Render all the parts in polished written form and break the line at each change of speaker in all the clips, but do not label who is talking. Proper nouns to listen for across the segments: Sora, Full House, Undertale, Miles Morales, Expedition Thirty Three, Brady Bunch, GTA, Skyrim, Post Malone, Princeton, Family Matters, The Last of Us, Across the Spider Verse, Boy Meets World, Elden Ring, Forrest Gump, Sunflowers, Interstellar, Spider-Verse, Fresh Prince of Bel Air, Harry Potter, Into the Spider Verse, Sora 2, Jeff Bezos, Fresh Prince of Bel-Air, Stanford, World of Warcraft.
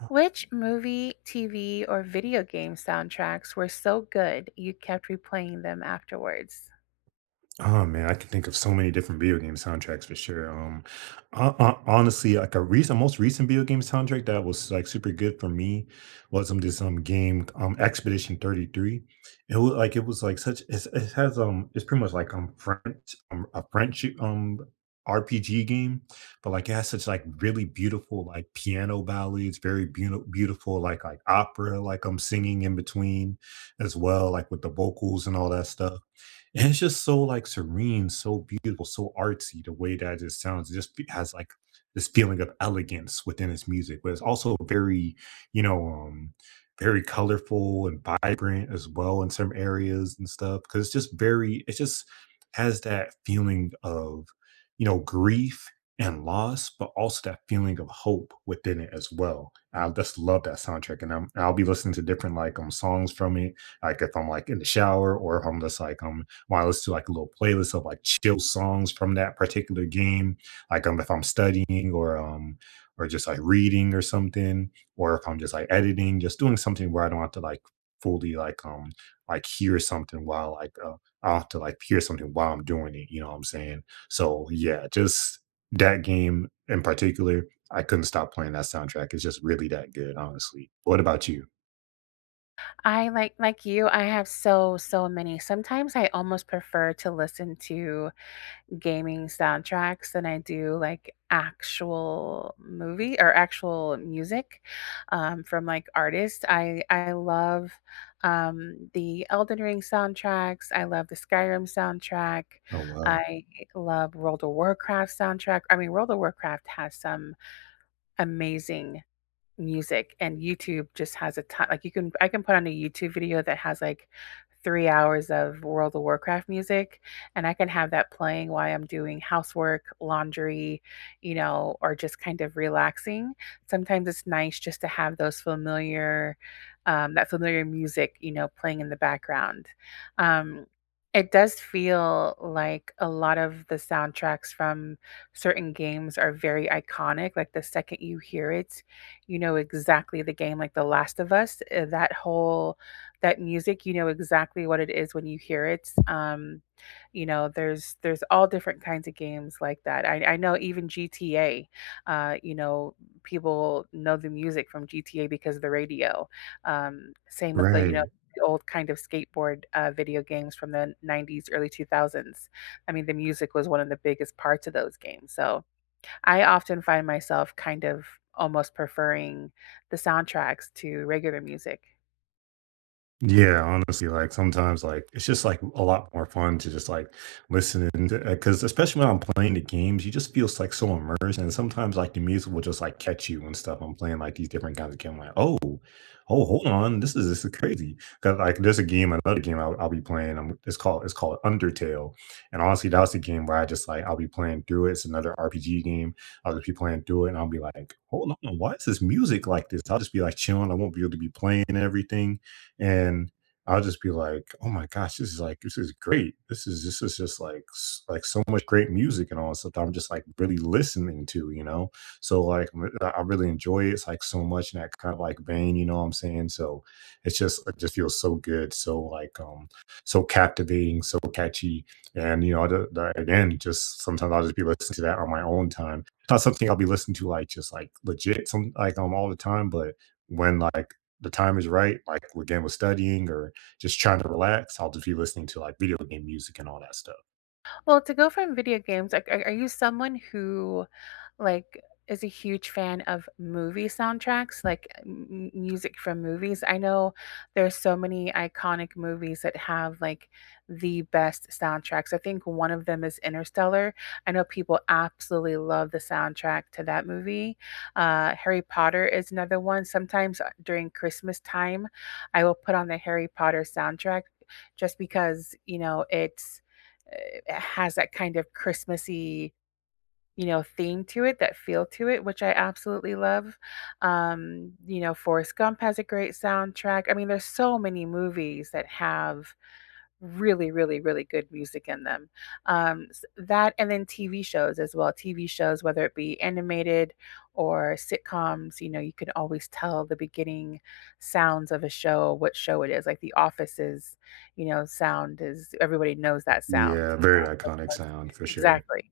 Oh.
Which movie, TV, or video game soundtracks were so good you kept replaying them afterwards?
Oh man, I can think of so many different video game soundtracks for sure. Honestly, like most recent video game soundtrack that was like super good for me was this game Expedition 33. It was like such it's, it has it's pretty much like French a French RPG game, but like it has such like really beautiful like piano ballads, very beautiful beautiful like opera like I'm singing in between as well, like with the vocals and all that stuff and it's just so like serene, so beautiful, so artsy the way that it sounds. It just has like this feeling of elegance within its music, but it's also very, you know, um, very colorful and vibrant as well in some areas and stuff. Cause it's just very, it just has that feeling of, grief and loss, but also that feeling of hope within it as well. I just love that soundtrack. And I'll be listening to different like songs from it, like if I'm like in the shower or if I'm just when I listen to like a little playlist of like chill songs from that particular game, like if I'm studying or just like reading or something, or if I'm just like editing, just doing something where I don't have to like fully like hear something while I have to like hear something while I'm doing it. You know what I'm saying? So yeah, just that game in particular, I couldn't stop playing that soundtrack. It's just really that good, honestly. What about you?
I like you, I have so many. Sometimes I almost prefer to listen to gaming soundtracks than I do like actual movie or actual music from like artists. I love the Elden Ring soundtracks. I love the Skyrim soundtrack.
Oh wow.
I love World of Warcraft soundtrack. I mean, World of Warcraft has some amazing music, and YouTube just has a ton like you can I can put on a YouTube video that has like 3 hours of World of Warcraft music, and I can have that playing while I'm doing housework, laundry, you know, or just kind of relaxing. Sometimes it's nice just to have those familiar that familiar music, you know, playing in the background. Um it does feel like a lot of the soundtracks from certain games are very iconic. Like the second you hear it, you know exactly the game, like The Last of Us, that whole that music, you know exactly what it is when you hear it. You know, there's all different kinds of games like that. I know even GTA, uh, you know, people know the music from GTA because of the radio. Same with the, you know,
Right.
the old kind of skateboard video games from the 90s, early 2000s. I mean, the music was one of the biggest parts of those games. So, I often find myself kind of almost preferring the soundtracks to regular music.
Yeah, honestly, like sometimes, like it's just like a lot more fun to just like listen to because especially when I'm playing the games, you just feels like so immersed, and sometimes like the music will just like catch you and stuff. I'm playing like these different kinds of games, like oh, oh, hold on, this is crazy because like there's a game, another game I'll be playing. I It's called Undertale, and honestly, that was the game where I just like I'll be playing through it. It's another RPG game. I'll just be playing through it, and I'll be like, hold on, why is this music like this? I'll just be like chilling. I won't be able to be playing everything and I'll just be like, "Oh my gosh, this is like this is great. This is just like like so much great music and all this stuff that I'm just like really listening to, you know." So like I really enjoy it. It's like so much in that kind of like vein, you know what I'm saying? So it's just it just feels so good, so so captivating, so catchy, and you know again just sometimes I'll just be listening to that on my own time. Not something I'll be listening to like just like legit some all the time, but when like the time is right, like again with studying or just trying to relax, I'll just be listening to like video game music and all that stuff.
Well, to go from video games, like, are you someone who, like, is a huge fan of movie soundtracks, like m music from movies. I know there's so many iconic movies that have, like, the best soundtracks. I think one of them is Interstellar. I know people absolutely love the soundtrack to that movie. Harry Potter is another one. Sometimes, during Christmas time, I will put on the Harry Potter soundtrack just because, you know, it's, it has that kind of Christmassy, you know, theme to it, that feel to it, which I absolutely love. You know, Forrest Gump has a great soundtrack. I mean, there's so many movies that have really, really, really good music in them. That and then TV shows as well. TV shows, whether it be animated or sitcoms, you know, you can always tell the beginning sounds of a show, what show it is. Like The Office's, you know, sound is, everybody knows that sound.
Yeah,
You
very
know,
iconic
but
sound for sure.
exactly.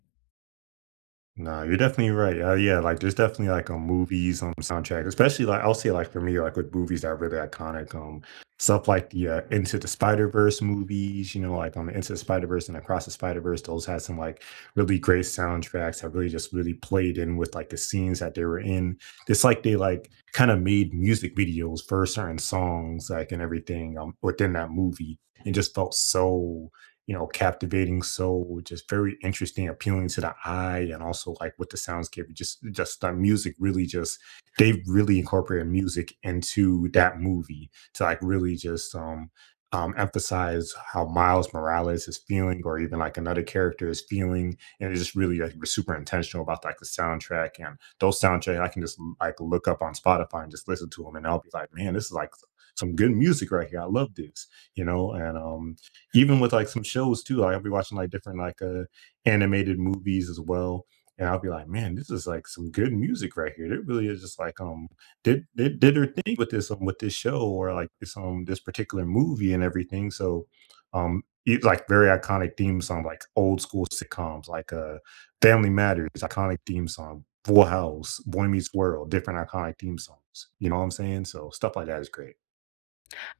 No, you're definitely right. Yeah, like there's definitely movies on soundtrack, especially like I'll say like for me, like with movies that are really iconic, stuff like the Into the Spider Verse movies, you know, like Into the Spider Verse and Across the Spider Verse, those had some like really great soundtracks that really just really played in with like the scenes that they were in. It's like they like kind of made music videos for certain songs, like and everything within that movie. It just felt so you know, captivating soul, just very interesting, appealing to the eye, and also like with the soundscape, just the music really just they have really incorporated music into that movie to like really just emphasize how Miles Morales is feeling or even like another character is feeling. And it's just really like was super intentional about like the soundtrack and those soundtrack I can just like look up on Spotify and just listen to them and I'll be like, man, this is like some good music right here. I love this, you know, and even with like some shows too. Like I'll be watching like different animated movies as well. And I'll be like, man, this is like some good music right here. It really is just like did her thing with this show or like this this particular movie and everything. So it's like very iconic theme song, like old school sitcoms, like Family Matters, iconic theme song, Full House, Boy Meets World, different iconic theme songs. You know what I'm saying? So stuff like that is great.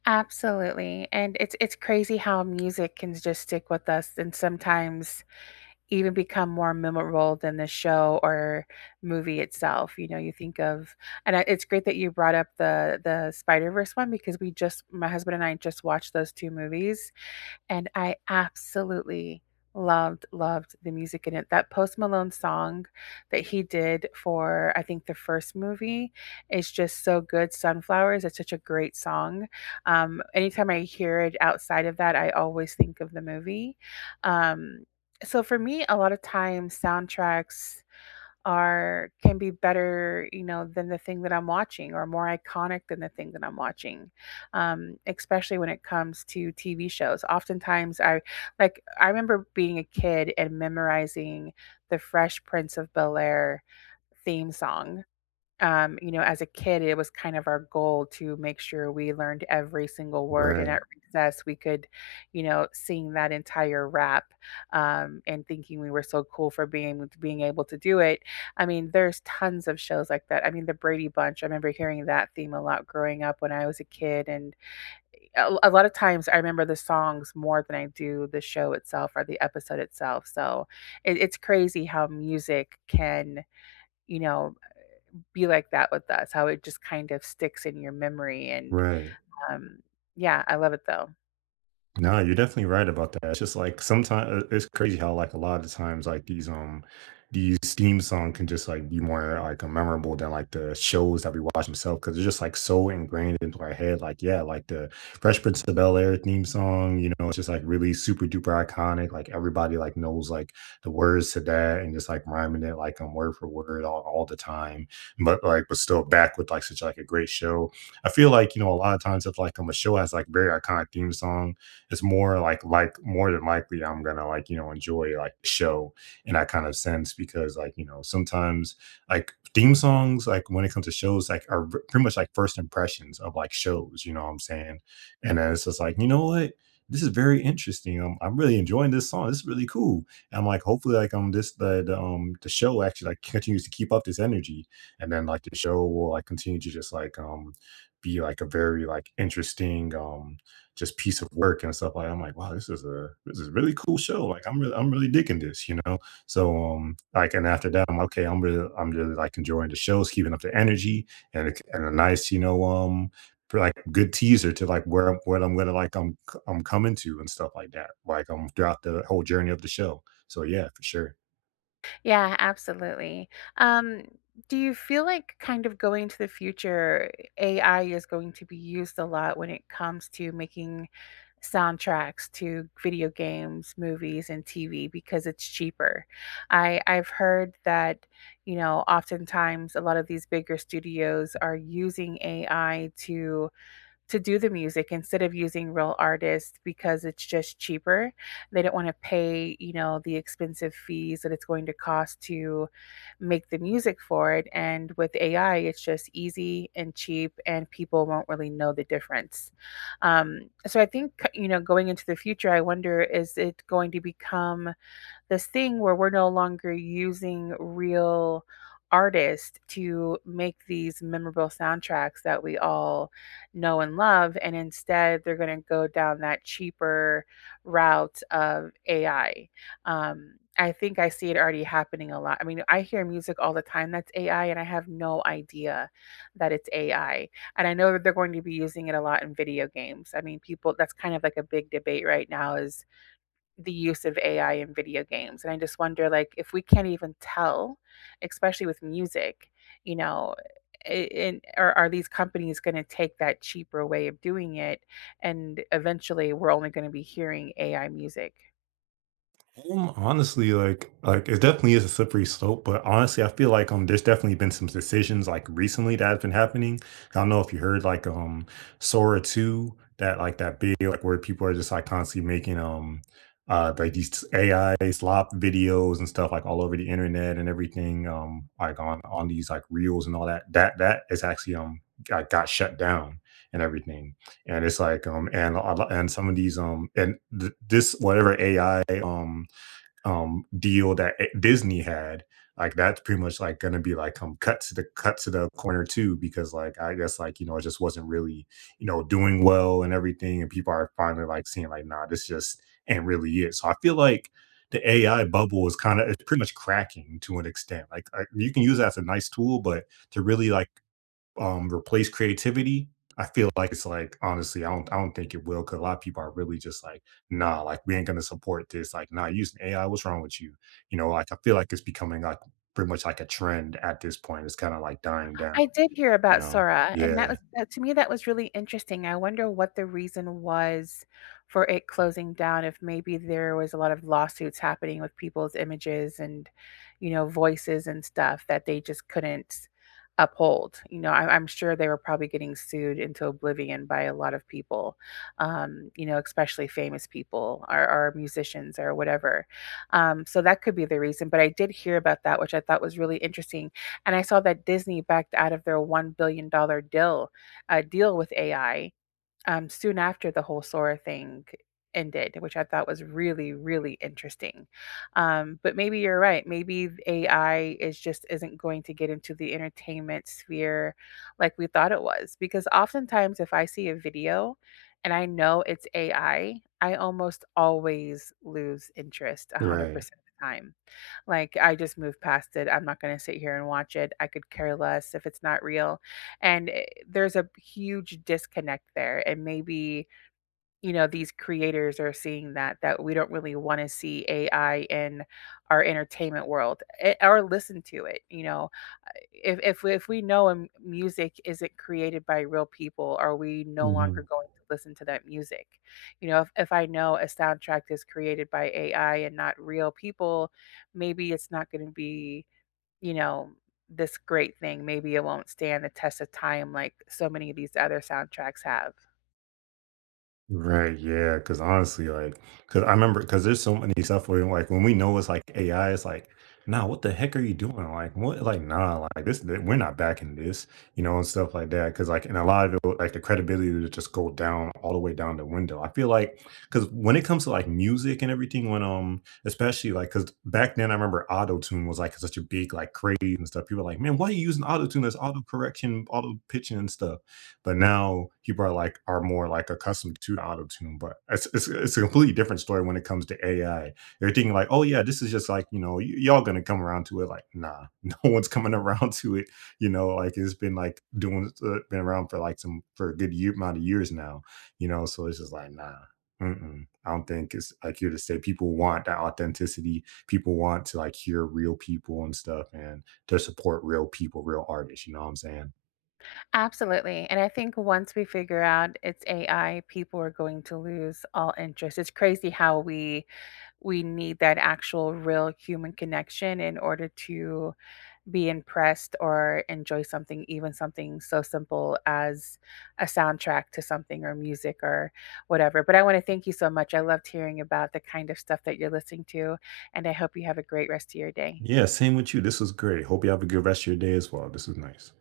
Absolutely, and it's crazy how music can just stick with us and sometimes even become more memorable than the show or movie itself. You know, you think of, and it's great that you brought up the Spider-Verse one, because we just, my husband and I, just watched those two movies, and I absolutely loved the music in it. That Post Malone song that he did for, I think, the first movie is just so good. Sunflowers, it's such a great song. Anytime I hear it outside of that, I always think of the movie. Um, so for me, a lot of times soundtracks are can be better, you know, than the thing that I'm watching, or more iconic than the thing that I'm watching. Especially when it comes to TV shows. Oftentimes I remember being a kid and memorizing the Fresh Prince of Bel-Air theme song, you know, as a kid, it was kind of our goal to make sure we learned every single word, and
Right.
at recess, we could, you know, sing that entire rap, and thinking we were so cool for being able to do it. I mean, there's tons of shows like that. I mean, the Brady Bunch. I remember hearing that theme a lot growing up when I was a kid, and a lot of times I remember the songs more than I do the show itself or the episode itself. So it's crazy how music can, you know, be like that with us, how it just kind of sticks in your memory and
Right.
um yeah, I love it though.
No, you're definitely right about that. It's just like sometimes it's crazy how like a lot of the times like these theme song can just like be more like memorable than like the shows that we watch themselves because it's just like so ingrained into our head. Like yeah, like the Fresh Prince of Bel Air theme song, you know, it's just like really super duper iconic. Like everybody like knows like the words to that and just like rhyming it word for word all the time. But like but still back with like such like a great show. I feel like you know a lot of times if a show has like very iconic theme song it's more like more than likely I'm gonna like you know enjoy like the show in that kind of sense because like you know sometimes like theme songs like when it comes to shows like are pretty much like first impressions of like shows you know what I'm saying and then it's just like you know what this is very interesting I'm really enjoying this song this is really cool and I'm like hopefully this the show actually like continues to keep up this energy and then like the show will like continue to just be like a very like interesting just piece of work and stuff like that. I'm like, wow, this is a really cool show. Like I'm really digging this, you know. So like and after that I'm okay, I'm really like enjoying the shows, keeping up the energy and and a nice, you know, for, like good teaser to like where I'm what I'm gonna like I'm I'm coming to and stuff like that. Like I'm throughout the whole journey of the show. So yeah, for sure.
Yeah, absolutely. Um do you feel like, kind of going to the future, AI is going to be used a lot when it comes to making soundtracks to video games, movies and TV because it's cheaper? I've heard that, you know, oftentimes a lot of these bigger studios are using AI to do the music instead of using real artists because it's just cheaper. They don't want to pay, you know, the expensive fees that it's going to cost to make the music for it. And with AI, it's just easy and cheap, and people won't really know the difference. So I think, you know, going into the future, I wonder, is it going to become this thing where we're no longer using real artists to make these memorable soundtracks that we all know and love. And instead, they're going to go down that cheaper route of AI. I think I see it already happening a lot. I mean, I hear music all the time that's AI, and I have no idea that it's AI. And I know that they're going to be using it a lot in video games. I mean, people, that's kind of like a big debate right now, is the use of AI in video games. And I just wonder, like, if we can't even tell, especially with music, you know, are these companies going to take that cheaper way of doing it? And eventually we're only going to be hearing AI music.
Honestly, like it definitely is a slippery slope, but honestly, I feel like there's definitely been some decisions like recently that have been happening. I don't know if you heard Sora 2, that like that big like where people are just like constantly making like these AI slop videos and stuff like all over the internet and everything like on these like reels and all that. That is actually got shut down and everything and it's like and and some of these and this whatever AI deal that Disney had, like, that's pretty much, like, gonna be, like, cut to the corner too because, like, I guess, like, you know, it just wasn't really, you know, doing well and everything, and people are finally, like, seeing, like, "Nah, this just ain't really it." So I feel like the AI bubble is kinda it's pretty much cracking to an extent, like, you can use it as a nice tool, but to really, like replace creativity, I feel like it's like honestly, I don't think it will because a lot of people are really just like, nah, like we ain't gonna support this. Like, nah, using AI, what's wrong with you? You know, like I feel like it's becoming like pretty much like a trend at this point. It's kind of like dying down,
I did hear
you
about
know?
Sora, and
Yeah.
that to me, that was really interesting. I wonder what the reason was for it closing down, if maybe there was a lot of lawsuits happening with people's images and, you know, voices and stuff that they just couldn't uphold. You know, I'm sure they were probably getting sued into oblivion by a lot of people, you know, especially famous people, or musicians or whatever. So that could be the reason. But I did hear about that, which I thought was really interesting, and I saw that Disney backed out of their $1 billion dollar deal with AI, soon after the whole Sora thing ended, which I thought was really, really interesting. But maybe you're right. Maybe AI is just isn't going to get into the entertainment sphere like we thought it was. Because oftentimes, if I see a video and I know it's AI, I almost always lose interest
Right.
100% of the time. Like, I just moved past it. I'm not going to sit here and watch it. I could care less if it's not real. And there's a huge disconnect there. And maybe, you know, these creators are seeing that, we don't really want to see AI in our entertainment world, or listen to it. You know, if if we know, music isn't created by real people, are we no longer
hmm
going to listen to that music? You know, if I know a soundtrack is created by AI and not real people, maybe it's not going to be, you know, this great thing. Maybe it won't stand the test of time like so many of these other soundtracks have.
Right, yeah, because honestly, like, because I remember, because there's so many stuff where, like, when we know it's like AI, it's like, nah, what the heck are you doing? Like, what, like, nah, like, this, we're not backing this, you know, and stuff like that. Because, like, and a lot of it, like, the credibility will just go down all the way down the window. I feel like, because when it comes to like music and everything, when, especially like, because back then I remember auto tune was like such a big, like, craze and stuff. People were like, man, why are you using auto tune? There's auto correction, auto pitching and stuff but now people are like are more like accustomed to auto tune. But it's a completely different story when it comes to AI. They're thinking like, oh yeah, this is just like you know y'all gonna come around to it. Like nah, no one's coming around to it. You know, like it's been like doing been around for like some for a good year amount of years now. You know, so it's just like nah. Mm-mm. I don't think it's like here to say people want that authenticity. People want to like hear real people and stuff and to support real people, real artists. You know what I'm saying?
Absolutely. And I think once we figure out it's AI, people are going to lose all interest. It's crazy how we need that actual real human connection in order to be impressed or enjoy something, even something so simple as a soundtrack to something or music or whatever. But I want to thank you so much. I loved hearing about the kind of stuff that you're listening to, and I hope you have a great rest of your day.
Yeah, same with you. This was great. Hope you have a good rest of your day as well. This was nice.